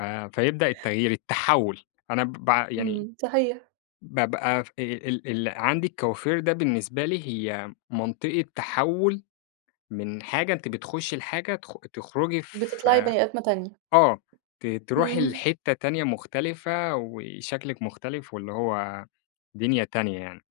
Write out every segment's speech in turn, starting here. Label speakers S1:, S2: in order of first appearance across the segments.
S1: آآ فيبدأ التغيير التحَوُّل، أنا ب بع يعني
S2: إمم، صحيح.
S1: بابقى في ال ال ال عندي الكوافير ده بالنسبة لي هي منطقة تحَوُّل، من حاجة أنتِ بتخشي لحاجة تخ تخرجي
S2: بتطلعي
S1: في
S2: بني آدمة تانية.
S1: آه، ت تروحي
S2: إمم.
S1: لحتّة تانية مختلفة وشكلِك مختلِف، واللي هو دنيا تانية يعني،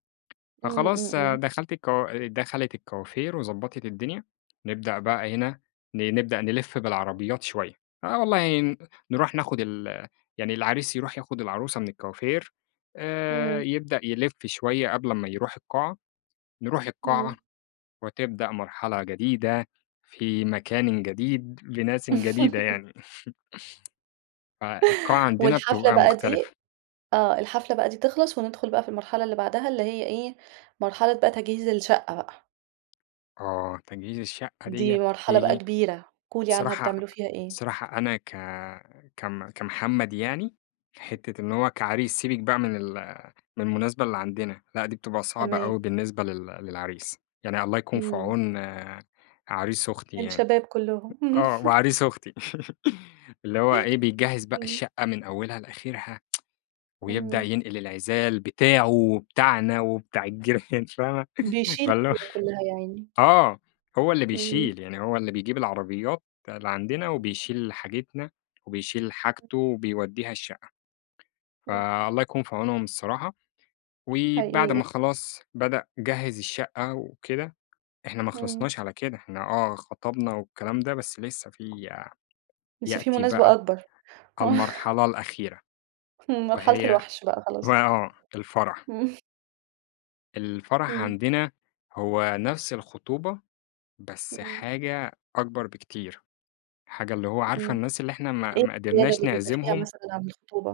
S2: إمم، إمم،
S1: فخلاص
S2: إمم.
S1: دخلت الكو دخلِت الكوافير وضبَّطِت الدنيا، نبدأ بقى هنا ن نبدأ نلف بالعربيات شوية، آه والله ن نروح ناخد ال يعني العريس يروح ياخد العروسة من الكوافير، آآ
S2: إمم.
S1: يبدأ يلف شوية قبل امّا يروح القاعة، نروح القاعة،
S2: إمم.
S1: وتبدأ مرحلة جديدة، في مكانٍ جديد، لناسٍ جديدة يعني. فالقاعة عندنا
S2: والحفلة
S1: بتبقى
S2: بقى دي
S1: مختلفة.
S2: آه، الحفلة بقى دي تخلَص، وندخل بقى في المرحلة اللي بعدها اللي هي إيه، مرحلة بقى تجهيز الشقة بقى.
S1: آه، تجهيز الشقة ديّة
S2: دي مرحلة بقى
S1: بتيجي
S2: كبيرة، قولي لي عنها
S1: صراحة
S2: بتعملوا فيها إيه؟
S1: صراحة أنا ك كم كمحمد يعني حتّة إن هو كعريس سيبِك بقى من ال من المناسبة اللي عندنا، لا دي بتبقى صعبة أوي
S2: تمام.
S1: بالنسبة لل للعريس، يعني الله يكون في
S2: إمم.
S1: عون عريس أختي يعني،
S2: الشباب كلّهم.
S1: آه وعريس أختي، اللي هو إيه بيجهِّز بقى
S2: إمم.
S1: الشقة من أولها لآخرها، ويبدأ
S2: إمم.
S1: ينقل العزال بتاعه وبتاعنا وبتاع الجيران فاهمة؟
S2: بيشيل
S1: فاللي هو
S2: الليلة كلّها يا عيني.
S1: آه، هو اللي
S2: إمم.
S1: بيشيل، يعني هو اللي بيجيب العربيات، لعندنا وبيشيل حاجتنا، وبيشيل
S2: [unintelligible]
S1: حاجته وبيوديها الشقة،
S2: إمم.
S1: فالله يكون في عونهم الصراحة، وبعد
S2: حقيقي.
S1: ما خلاص بدأ جهِّز الشقة وكده، إحنا ما
S2: إمم.
S1: خلَّصناش على كده، إحنا آه خطبنا والكلام ده، بس لسّه في ي
S2: لسّه في
S1: يأتي
S2: مناسبة
S1: بقى،
S2: أكبر، آه.
S1: المرحلة الأخيرة،
S2: همم، مرحلة
S1: وهي
S2: الوحش بقى، خلاص.
S1: ما آه، الفرح.
S2: همم.
S1: الفرح
S2: إمم.
S1: عندنا، هو نفْس الخطوبة بس
S2: إمم.
S1: حاجة أكبر بكتير، حاجة اللي هو عارفة
S2: إمم
S1: الناس اللي إحنا ما
S2: إيه
S1: ما
S2: الزيادة
S1: قدرناش
S2: دي؟ بيبقى فيها
S1: نعزمهم؟
S2: مثلًا عن الخطوبة؟